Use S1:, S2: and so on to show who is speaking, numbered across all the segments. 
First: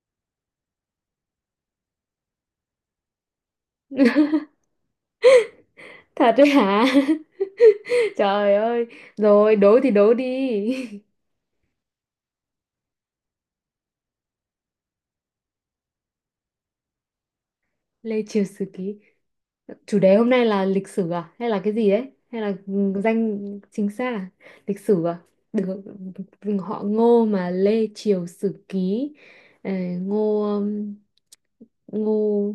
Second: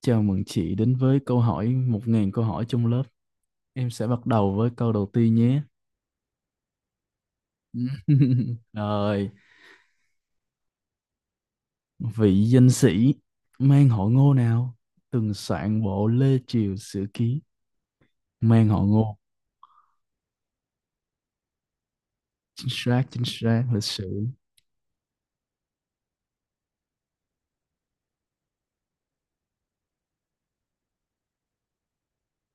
S1: Chào mừng chị đến với câu hỏi 1.000 câu hỏi trong lớp. Em sẽ bắt đầu với câu đầu tiên nhé.
S2: Thật đấy hả? Trời ơi.
S1: Rồi,
S2: Rồi, đố thì đố đi.
S1: vị danh sĩ mang họ Ngô nào từng soạn bộ Lê Triều Sử Ký,
S2: Lê Triều Sử
S1: mang họ
S2: Ký.
S1: Ngô.
S2: Chủ đề hôm nay là lịch sử à? Hay là cái gì đấy? Hay là
S1: Chính
S2: danh
S1: xác, lịch
S2: chính xác
S1: sử.
S2: à? Lịch sử à? Được, họ Ngô mà Lê Triều Sử Ký. Ờ, Ngô Ngô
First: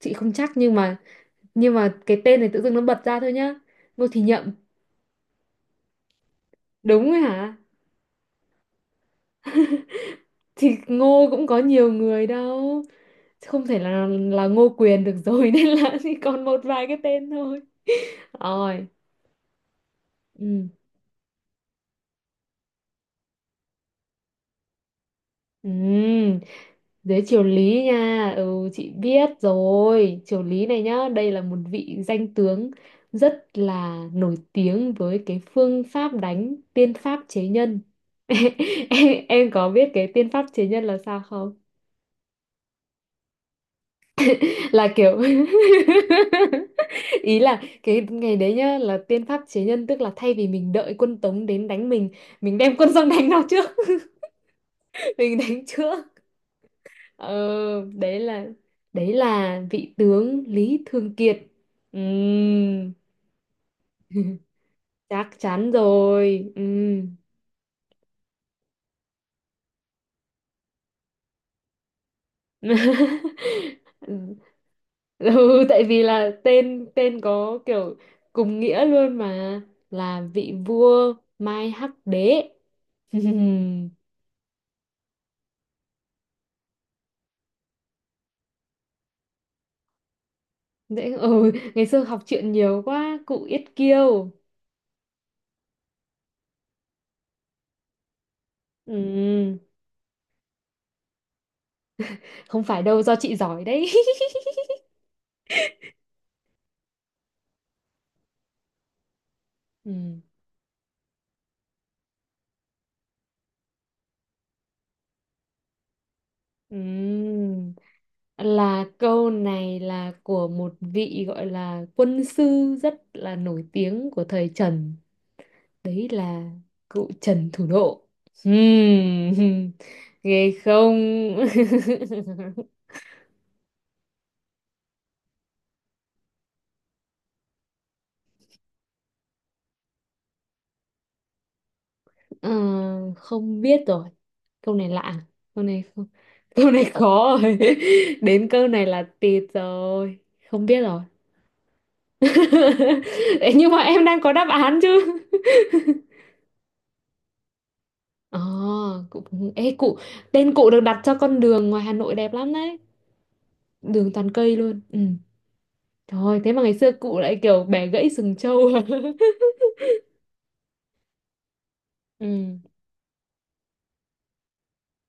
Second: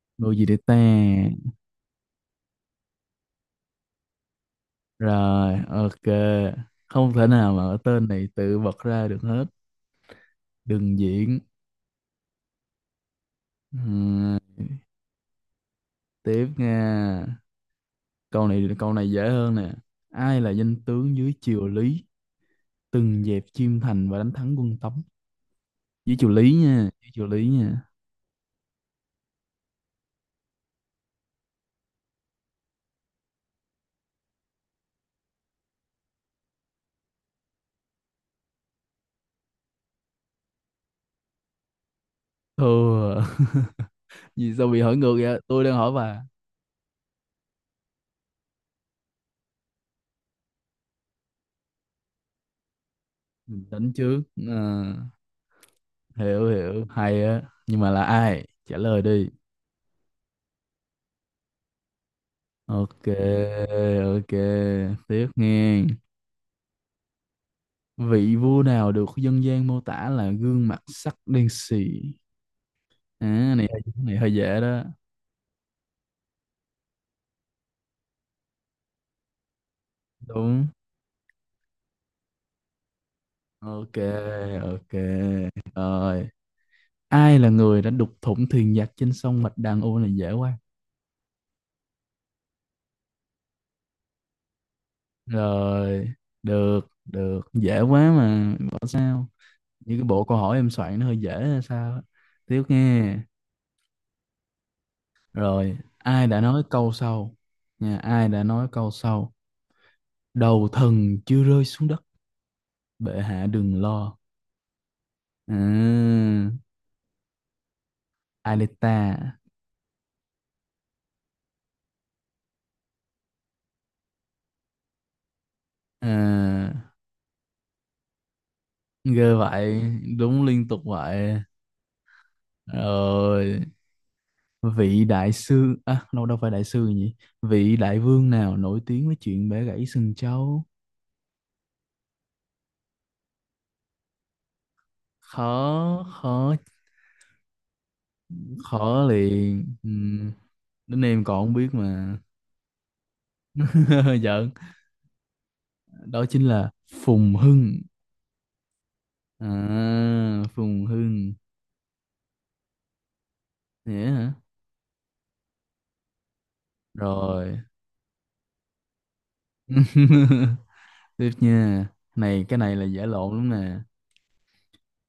S2: chị
S1: Ngô
S2: không
S1: gì
S2: chắc
S1: để
S2: nhưng
S1: ta?
S2: mà cái tên này tự dưng nó bật ra thôi nhá. Ngô Thì Nhậm.
S1: Rồi, ok.
S2: Đúng
S1: Không
S2: rồi
S1: thể nào
S2: hả?
S1: mà ở tên này tự bật ra được hết.
S2: Thì
S1: Đừng
S2: Ngô
S1: diễn.
S2: cũng có nhiều người đâu. Không thể là
S1: Ừm,
S2: là Ngô Quyền được rồi nên là chỉ còn
S1: tiếp
S2: một vài cái
S1: nha.
S2: tên thôi.
S1: Câu này
S2: Rồi,
S1: câu này dễ hơn nè. Ai là
S2: ừ.
S1: danh tướng dưới triều Lý từng dẹp Chiêm Thành và đánh thắng quân Tống? Với triều
S2: Ừ.
S1: Lý nha, với
S2: Dưới
S1: triều
S2: triều
S1: Lý nha.
S2: Lý nha, chị biết rồi, triều Lý này nhá, đây là một vị danh tướng rất là nổi tiếng với cái phương pháp đánh tiên pháp chế nhân. Em có biết cái tiên pháp chế nhân là sao không
S1: Thưa, vì sao bị
S2: là
S1: hỏi ngược
S2: kiểu
S1: vậy, tôi đang hỏi bà.
S2: ý là cái ngày đấy nhá là tiên pháp chế nhân tức là thay vì mình đợi quân Tống đến đánh mình đem quân sang đánh nó trước
S1: Bình tĩnh trước. Ờ,
S2: mình đánh trước
S1: hiểu hiểu, hay
S2: ờ,
S1: á, nhưng mà là
S2: đấy là
S1: ai trả lời
S2: đấy
S1: đi.
S2: là vị tướng Lý Thường Kiệt. Ừm,
S1: Ok, ok, tiếp
S2: chắc chắn
S1: nghe.
S2: rồi. Ừm.
S1: Vị vua nào được dân gian mô tả là gương mặt sắc đen xì? À, này, hơi dễ đó.
S2: Ừ, tại vì là tên tên có kiểu cùng nghĩa luôn mà, là vị
S1: Đúng.
S2: vua Mai Hắc Đế.
S1: Ok, ok, rồi. Ai là người đã đục thủng thuyền giặc trên sông Bạch Đằng? Ô, này dễ quá.
S2: Dễ, ừ, ngày xưa học truyện nhiều quá, cụ Yết Kiêu.
S1: Rồi, được, được, dễ quá mà bảo sao,
S2: Ừ,
S1: như cái bộ câu hỏi em soạn nó hơi dễ hay sao á.
S2: không
S1: Tiếp
S2: phải đâu, do
S1: nghe.
S2: chị giỏi đấy.
S1: Rồi ai đã nói câu sau, nha, ai đã nói câu sau:
S2: Ừ,
S1: đầu thần chưa rơi xuống đất, bệ hạ đừng lo? À,
S2: ừ. Là
S1: Alita.
S2: câu này là của một vị gọi là quân sư rất là nổi tiếng của thời Trần. Đấy là
S1: À,
S2: cụ Trần Thủ Độ. Ừ,
S1: ghê vậy, đúng
S2: ghê
S1: liên tục
S2: không?
S1: vậy. Rồi vị đại sư, à, đâu đâu phải đại sư nhỉ, vị đại vương nào nổi tiếng với chuyện bẻ gãy sừng trâu?
S2: Ờ, không biết rồi, câu này lạ, câu này
S1: Khó,
S2: không,
S1: khó,
S2: câu này khó rồi. Đến câu này
S1: khó
S2: là tịt
S1: liền. Ừ,
S2: rồi, không biết rồi.
S1: đến em còn không biết mà.
S2: Ê, nhưng mà em đang có đáp
S1: Giỡn.
S2: án chứ.
S1: Đó chính là Phùng Hưng.
S2: Ờ, cụ,
S1: À,
S2: ê cụ, tên cụ được
S1: Phùng
S2: đặt cho
S1: Hưng.
S2: con đường ngoài Hà Nội đẹp lắm đấy,
S1: Nhé
S2: đường toàn
S1: hả.
S2: cây luôn. Ừ, trời ơi, thế mà ngày xưa cụ lại
S1: Rồi.
S2: kiểu bẻ gãy sừng trâu.
S1: Tiếp nha. Này,
S2: Ừ.
S1: cái này là giả lộn lắm nè.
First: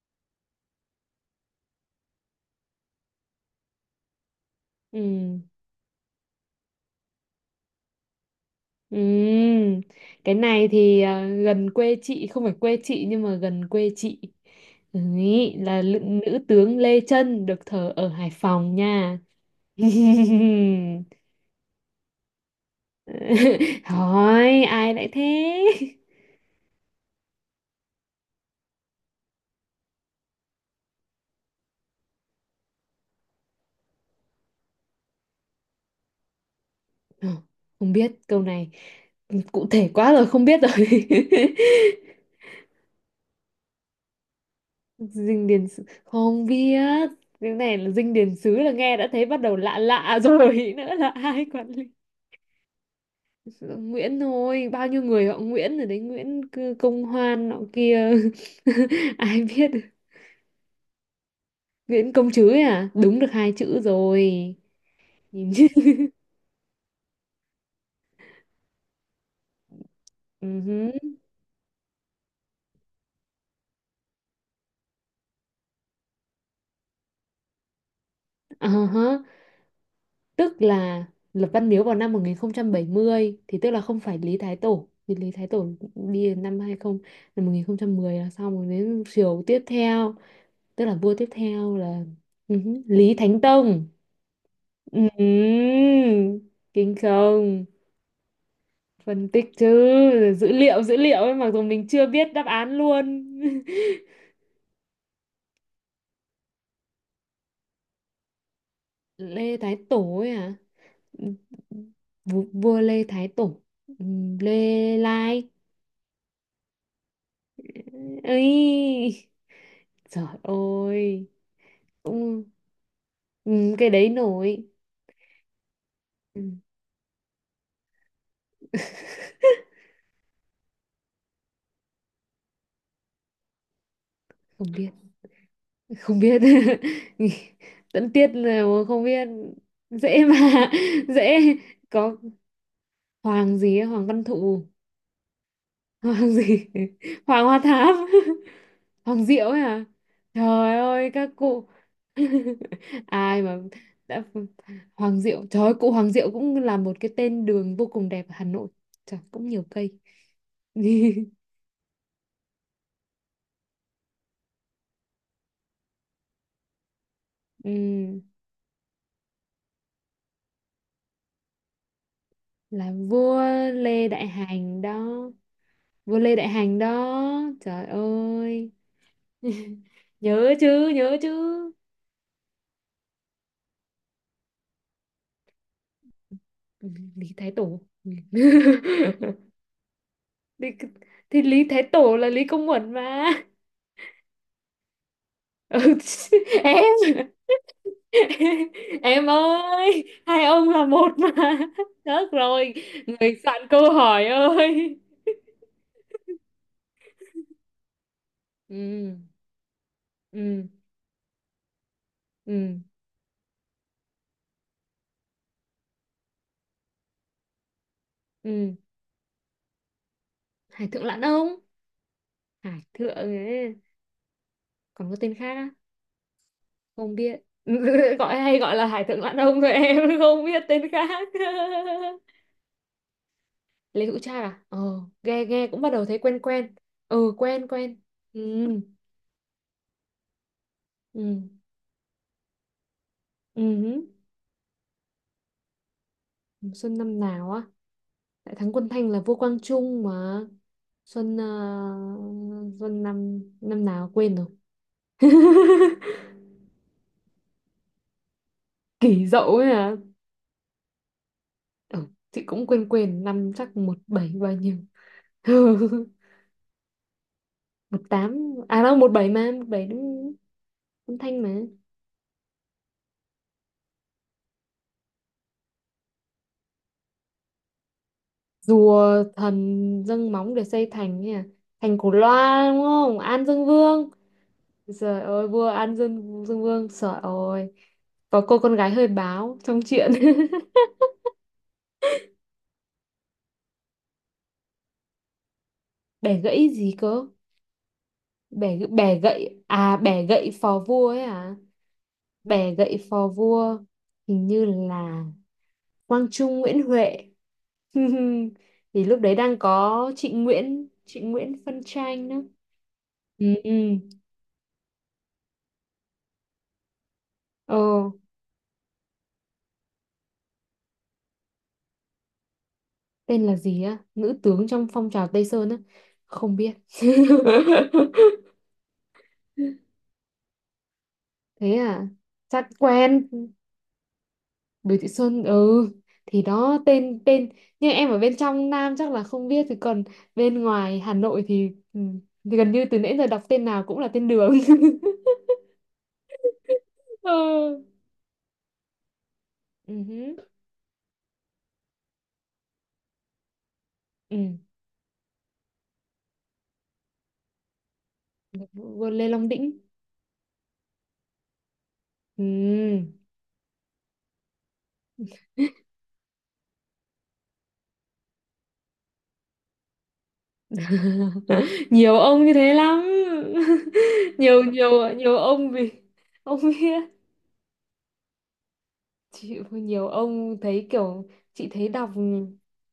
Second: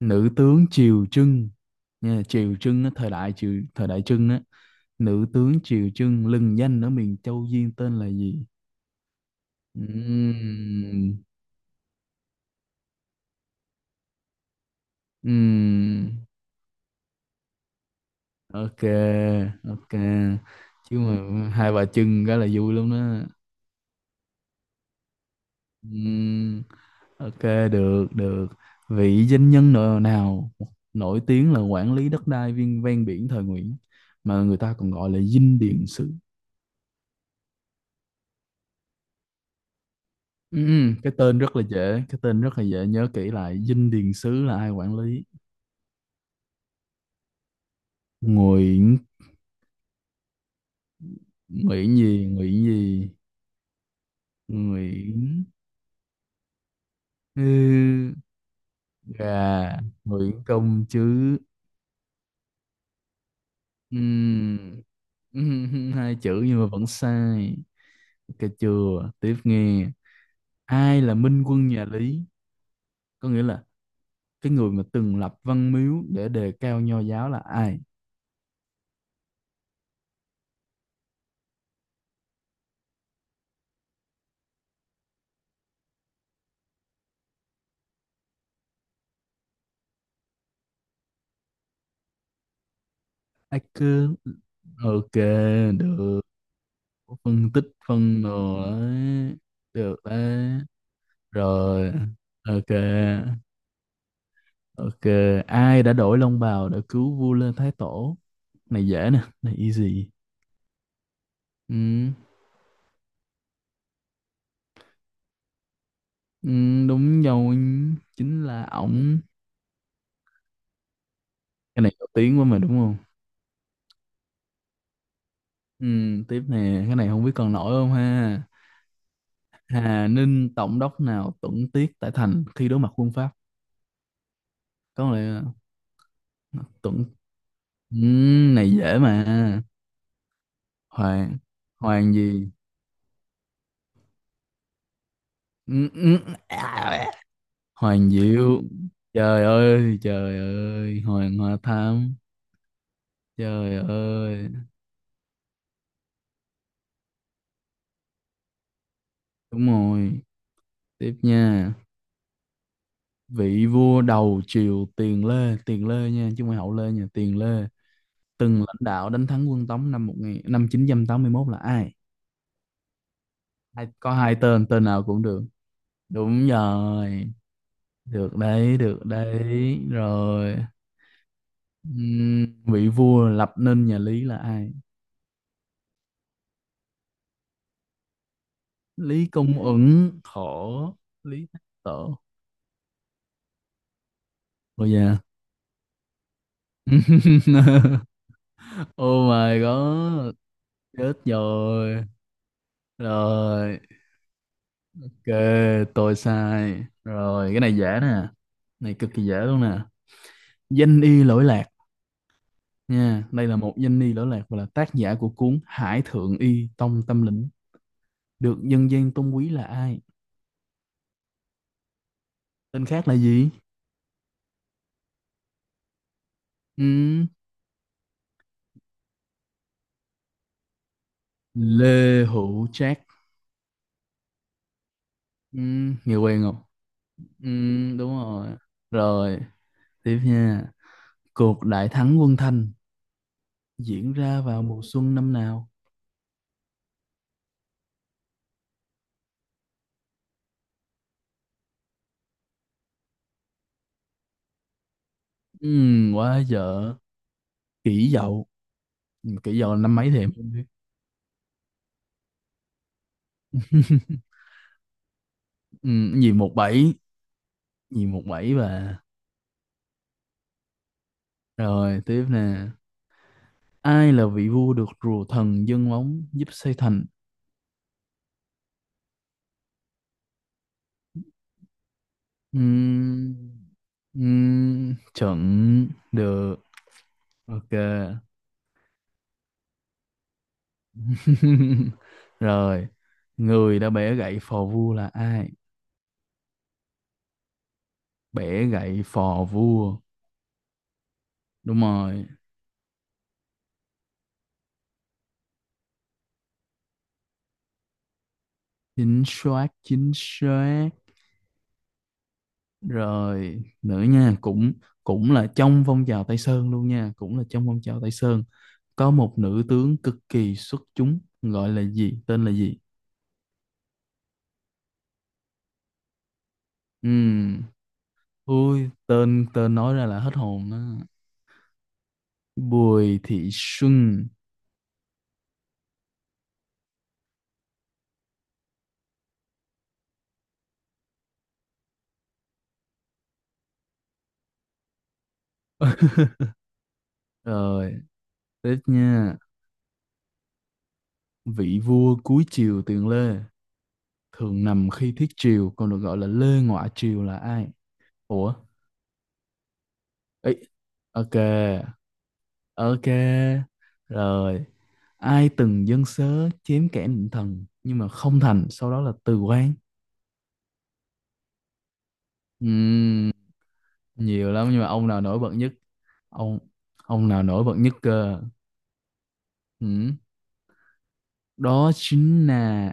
S1: Nữ tướng Triều Trưng nha, Triều Trưng á, thời đại Trưng á, nữ
S2: Ừ.
S1: tướng Triều Trưng lừng danh ở miền Châu Duyên tên là gì?
S2: Ừm, cái này thì
S1: Ừm,
S2: à, gần quê chị, không phải quê chị nhưng mà gần quê chị. Đấy, là
S1: ừm,
S2: nữ tướng Lê Trân được thờ ở Hải Phòng
S1: ok,
S2: nha.
S1: ok, chứ mà hai bà Trưng cái là vui lắm đó.
S2: Hỏi ai lại thế.
S1: Ừm, ok, được, được. Vị danh nhân nào nổi tiếng là quản lý đất đai viên ven biển thời Nguyễn mà người ta còn gọi là dinh điện sử?
S2: Ờ, không biết câu này, cụ thể quá rồi, không biết
S1: Ừ,
S2: rồi.
S1: ừ, cái tên rất là dễ, cái tên rất là dễ nhớ kỹ lại. Dinh Điền Sứ là ai quản lý?
S2: Dinh điền sứ không biết, cái này là dinh điền xứ là
S1: Nguyễn
S2: nghe đã thấy bắt đầu lạ lạ rồi nữa là ai quản lý.
S1: Nguyễn gì? Nguyễn gì?
S2: Nguyễn thôi, bao nhiêu
S1: Nguyễn,
S2: người họ Nguyễn rồi đấy, Nguyễn Công Hoan nọ kia.
S1: ừ,
S2: Ai biết.
S1: gà. Nguyễn Công chứ.
S2: Nguyễn Công Trứ ấy à, đúng được hai chữ rồi,
S1: Ừ. Ừ,
S2: nhìn chứ.
S1: hai chữ nhưng mà vẫn sai. Cà chừa, tiếp nghe.
S2: Ừ hứ.
S1: Ai là minh quân nhà Lý? Có nghĩa là cái người mà từng lập văn miếu để đề cao nho giáo là ai?
S2: Ờ hớ. Tức là lập Văn Miếu vào năm 1070 thì tức là không phải Lý Thái Tổ, vì Lý Thái Tổ đi đến năm 20, năm 1010 là xong, rồi đến triều tiếp theo, tức là vua tiếp theo là Lý Thánh
S1: Ai
S2: Tông.
S1: cứ ok
S2: Ừm,
S1: được.
S2: kinh
S1: Phân
S2: không?
S1: tích phân đồ
S2: Phân
S1: đấy,
S2: tích chứ.
S1: được
S2: dữ
S1: đấy
S2: liệu dữ liệu ấy, mặc dù mình
S1: rồi.
S2: chưa biết đáp án luôn.
S1: Ok, ok. Ai đã đổi long bào để cứu vua Lê Thái Tổ? Này dễ nè, này
S2: Lê Thái
S1: easy.
S2: Tổ ấy à.
S1: Ừ.
S2: Vua Lê Thái Tổ. Lê Lai
S1: Ừ, đúng rồi, chính là ổng.
S2: ấy, trời ơi,
S1: Cái này nổi tiếng
S2: cũng
S1: quá mà đúng không?
S2: cái đấy nổi.
S1: Ừ, tiếp
S2: Ừm,
S1: nè, cái này không biết còn nổi không ha. Hà Ninh tổng đốc nào tuẫn tiết tại thành khi đối mặt quân Pháp?
S2: không biết,
S1: Có lẽ
S2: không biết.
S1: là tuẫn. Ừ,
S2: Tận tiết là
S1: này dễ
S2: không
S1: mà.
S2: biết, dễ mà
S1: hoàng
S2: dễ.
S1: hoàng
S2: Có
S1: gì
S2: Hoàng gì ấy, Hoàng Văn Thụ.
S1: Ừ, ừ,
S2: Hoàng gì?
S1: à,
S2: Hoàng Hoa Thám.
S1: Hoàng Diệu.
S2: Hoàng
S1: Trời
S2: Diệu ấy à?
S1: ơi, trời
S2: Trời
S1: ơi,
S2: ơi các
S1: Hoàng Hoa
S2: cụ.
S1: Thám,
S2: Ai mà
S1: trời
S2: đã
S1: ơi.
S2: Hoàng Diệu, trời ơi, cụ Hoàng Diệu cũng là một cái tên đường vô cùng đẹp ở Hà Nội. Trời cũng nhiều
S1: Đúng
S2: cây.
S1: rồi. Tiếp nha. Vị vua đầu triều Tiền Lê, Tiền Lê nha chứ không phải Hậu Lê nha, Tiền Lê,
S2: Ừm,
S1: từng lãnh đạo đánh thắng quân Tống năm 1981 là ai?
S2: là vua
S1: Ai
S2: Lê
S1: có
S2: Đại
S1: hai tên,
S2: Hành
S1: tên nào cũng
S2: đó.
S1: được.
S2: Vua Lê
S1: Đúng
S2: Đại Hành
S1: rồi,
S2: đó. Trời
S1: được
S2: ơi.
S1: đấy, được đấy
S2: Nhớ
S1: rồi.
S2: chứ, nhớ chứ.
S1: Vị vua lập nên nhà Lý là ai?
S2: Ừ, Lý Thái Tổ. Ừ.
S1: Lý Công Uẩn
S2: thì,
S1: khổ.
S2: thì
S1: Lý Thái
S2: Lý Thái Tổ
S1: Tổ.
S2: là Lý Công Uẩn mà.
S1: Ôi da.
S2: Ừ, em em
S1: Oh my
S2: ơi,
S1: god.
S2: hai ông là
S1: Chết
S2: một mà.
S1: rồi.
S2: Được rồi, người soạn
S1: Rồi.
S2: câu hỏi ơi.
S1: Ok, tôi sai rồi. Cái này dễ nè. Này cực
S2: Ừ.
S1: kỳ dễ luôn nè.
S2: Ừ.
S1: Danh y lỗi lạc,
S2: Ừ.
S1: nha, đây là một danh y lỗi lạc và là tác giả của cuốn Hải Thượng Y Tông Tâm Lĩnh, được
S2: Ừ.
S1: dân gian tôn quý, là ai?
S2: Hải Thượng Lãn Ông, Hải
S1: Tên khác
S2: Thượng
S1: là gì?
S2: ấy. Còn có tên khác á, không
S1: Ừ.
S2: biết. Gọi hay gọi là Hải Thượng Lãn Ông thôi em, không biết tên khác.
S1: Lê Hữu Trác.
S2: Lê Hữu Trác à, ờ, nghe
S1: Ừ.
S2: nghe cũng bắt đầu
S1: Nghe
S2: thấy quen
S1: quen không?
S2: quen. Ừ,
S1: Ừ.
S2: quen quen.
S1: Đúng
S2: Ừ.
S1: rồi. Rồi, tiếp nha.
S2: Ừ.
S1: Cuộc đại thắng quân Thanh
S2: Ừ.
S1: diễn ra vào mùa xuân năm nào?
S2: Xuân năm nào á? Đại thắng quân Thanh là vua Quang Trung mà. Xuân Xuân năm năm nào quên rồi.
S1: Quá dở. Kỷ Dậu.
S2: Kỷ
S1: Nhưng mà
S2: Dậu
S1: Kỷ
S2: ấy
S1: Dậu là
S2: à.
S1: năm mấy thì em không biết.
S2: Ừ, chị cũng quên quên năm chắc một bảy bao nhiêu.
S1: Gì 17,
S2: Một
S1: gì
S2: tám.
S1: 17
S2: À đâu
S1: bà.
S2: một bảy mà, một bảy đúng, quân Thanh mà.
S1: Rồi, tiếp nè. Ai là vị vua được rùa thần dâng móng giúp xây thành?
S2: Rùa thần dâng móng để xây thành ấy à. Thành Cổ Loa đúng không?
S1: Ừm,
S2: An Dương Vương. Trời ơi, vua
S1: chuẩn
S2: An
S1: được.
S2: Dương Vương, trời
S1: Ok.
S2: ơi. Có cô con gái hơi báo trong chuyện.
S1: Rồi, người đã bẻ gậy phò vua là ai?
S2: Bẻ gãy gì cơ?
S1: Bẻ gậy
S2: Bẻ
S1: phò
S2: gậy, à
S1: vua
S2: bẻ gậy phò vua ấy à?
S1: đúng rồi.
S2: Bẻ gậy phò vua, hình như là Quang Trung Nguyễn Huệ. Thì lúc
S1: Chính
S2: đấy đang
S1: xác,
S2: có
S1: chính xác,
S2: Trịnh Nguyễn phân tranh nữa. Ừ,
S1: rồi
S2: ừ.
S1: nữa nha, cũng, cũng là trong phong trào Tây Sơn luôn nha, cũng là trong
S2: Ờ,
S1: phong trào Tây Sơn có một nữ tướng cực kỳ xuất chúng gọi là gì, tên là gì?
S2: tên là gì á? Nữ tướng trong phong trào Tây Sơn á? Không biết.
S1: Ừm, ui, tên tên nói ra là hết hồn đó.
S2: Thế à? Chắc
S1: Bùi
S2: quen.
S1: Thị Xuân.
S2: Bùi Thị Xuân. Ừ thì đó, tên tên nhưng em ở bên trong Nam chắc là không biết, thì còn bên ngoài Hà Nội thì, ừ, thì gần như từ nãy giờ đọc tên nào cũng là tên đường. Ừ.
S1: Rồi tiếp nha,
S2: Ừ. Hứ,
S1: vị vua cuối triều tiền Lê
S2: ừ.
S1: thường nằm khi thiết triều còn được gọi là Lê ngoại Triều là ai? Ủa.
S2: Vua Lê Long Đĩnh.
S1: Ấy. Ok.
S2: Ừ.
S1: Ok, rồi. Ai từng dâng sớ chém kẻ định thần nhưng mà không thành, sau đó là từ quan?
S2: Nhiều ông như thế lắm.
S1: Ừm, nhiều
S2: Nhiều,
S1: lắm nhưng mà ông
S2: nhiều.
S1: nào
S2: Nhiều
S1: nổi bật
S2: ông
S1: nhất?
S2: vì
S1: Ông
S2: ông biết,
S1: ông nào nổi bật nhất cơ?
S2: chị nhiều
S1: Ừm,
S2: ông thấy kiểu chị thấy
S1: đó
S2: đọc
S1: chính là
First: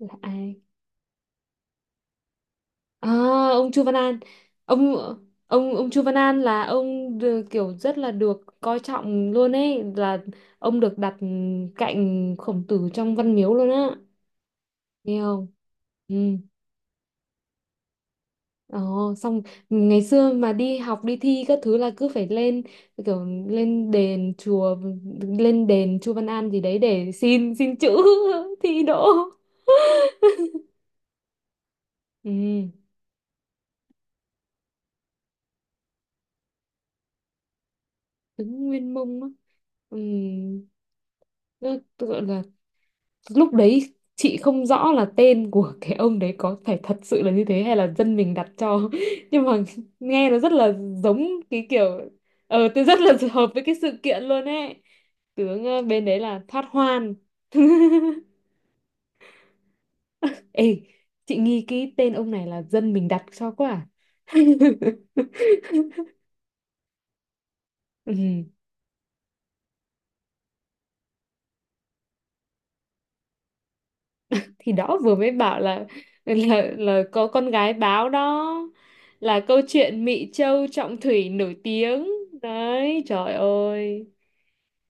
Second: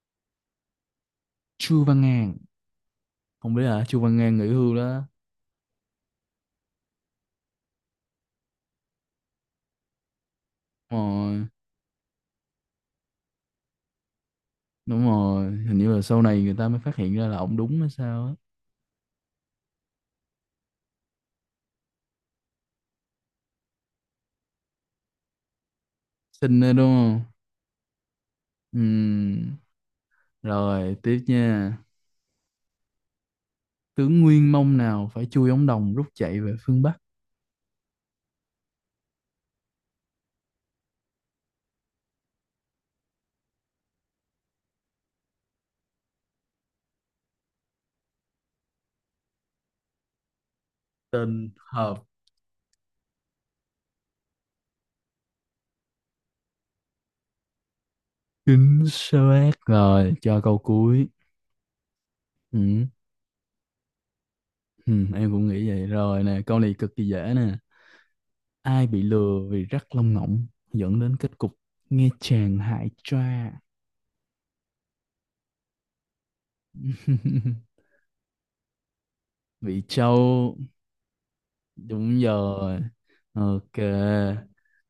S2: là ai.
S1: Chu Văn An.
S2: À,
S1: Không biết
S2: ông Chu
S1: là
S2: Văn
S1: Chu
S2: An.
S1: Văn An nghỉ hưu
S2: ông
S1: đó.
S2: ông Chu Văn An là ông kiểu rất là được coi trọng luôn ấy, là ông được
S1: Đúng
S2: đặt
S1: rồi,
S2: cạnh Khổng Tử trong Văn Miếu luôn á.
S1: đúng
S2: Nghe không?
S1: rồi, hình như là sau
S2: Ừ.
S1: này người ta mới phát hiện ra là ông đúng hay sao á.
S2: Ồ, xong ngày xưa mà đi học đi thi các thứ là cứ phải lên kiểu lên đền chùa, lên đền Chu Văn An gì
S1: Xinh đó đúng
S2: đấy để
S1: không?
S2: xin xin chữ. Thi đỗ.
S1: Ừm, rồi tiếp nha.
S2: Ừ
S1: Tướng Nguyên Mông nào phải chui ống đồng rút chạy về phương Bắc?
S2: đúng Nguyên Mông á. Ừ. Nó gọi là, lúc đấy chị không rõ là tên của cái ông đấy có phải thật sự là như thế hay là dân mình đặt cho nhưng mà nghe nó rất là giống
S1: Tên
S2: cái kiểu
S1: hợp.
S2: tôi rất là hợp với cái sự kiện luôn ấy. Tướng bên đấy là Thoát Hoan.
S1: Chính xác rồi, cho câu
S2: Ê,
S1: cuối.
S2: chị nghi cái tên ông này là
S1: Ừ.
S2: dân mình đặt cho quá à?
S1: Ừ, em cũng nghĩ vậy rồi nè, câu này cực kỳ dễ nè.
S2: Ừ.
S1: Ai bị lừa vì rắc lông ngỗng dẫn đến kết cục nghe chàng hại cha?
S2: Thì đó vừa mới bảo là là có con gái báo đó, là câu
S1: Vị
S2: chuyện Mỹ
S1: Châu,
S2: Châu Trọng Thủy nổi tiếng.
S1: đúng rồi.
S2: Đấy trời
S1: Ok,
S2: ơi.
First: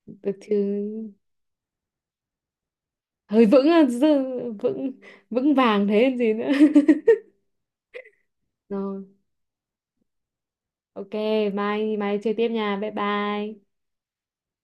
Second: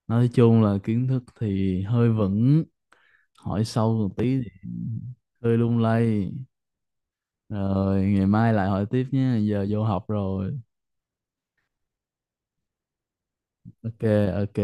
S1: nói
S2: Được chứ,
S1: chung là kiến thức thì hơi vững,
S2: hơi
S1: hỏi
S2: vững á,
S1: sâu một tí thì
S2: vững, vững
S1: hơi lung
S2: vàng thế còn
S1: lay.
S2: gì nữa.
S1: Rồi, ngày mai lại hỏi
S2: Rồi,
S1: tiếp nhé, giờ vô học rồi.
S2: ok, mai mai chơi tiếp nha, bye bye.
S1: Ok, ok.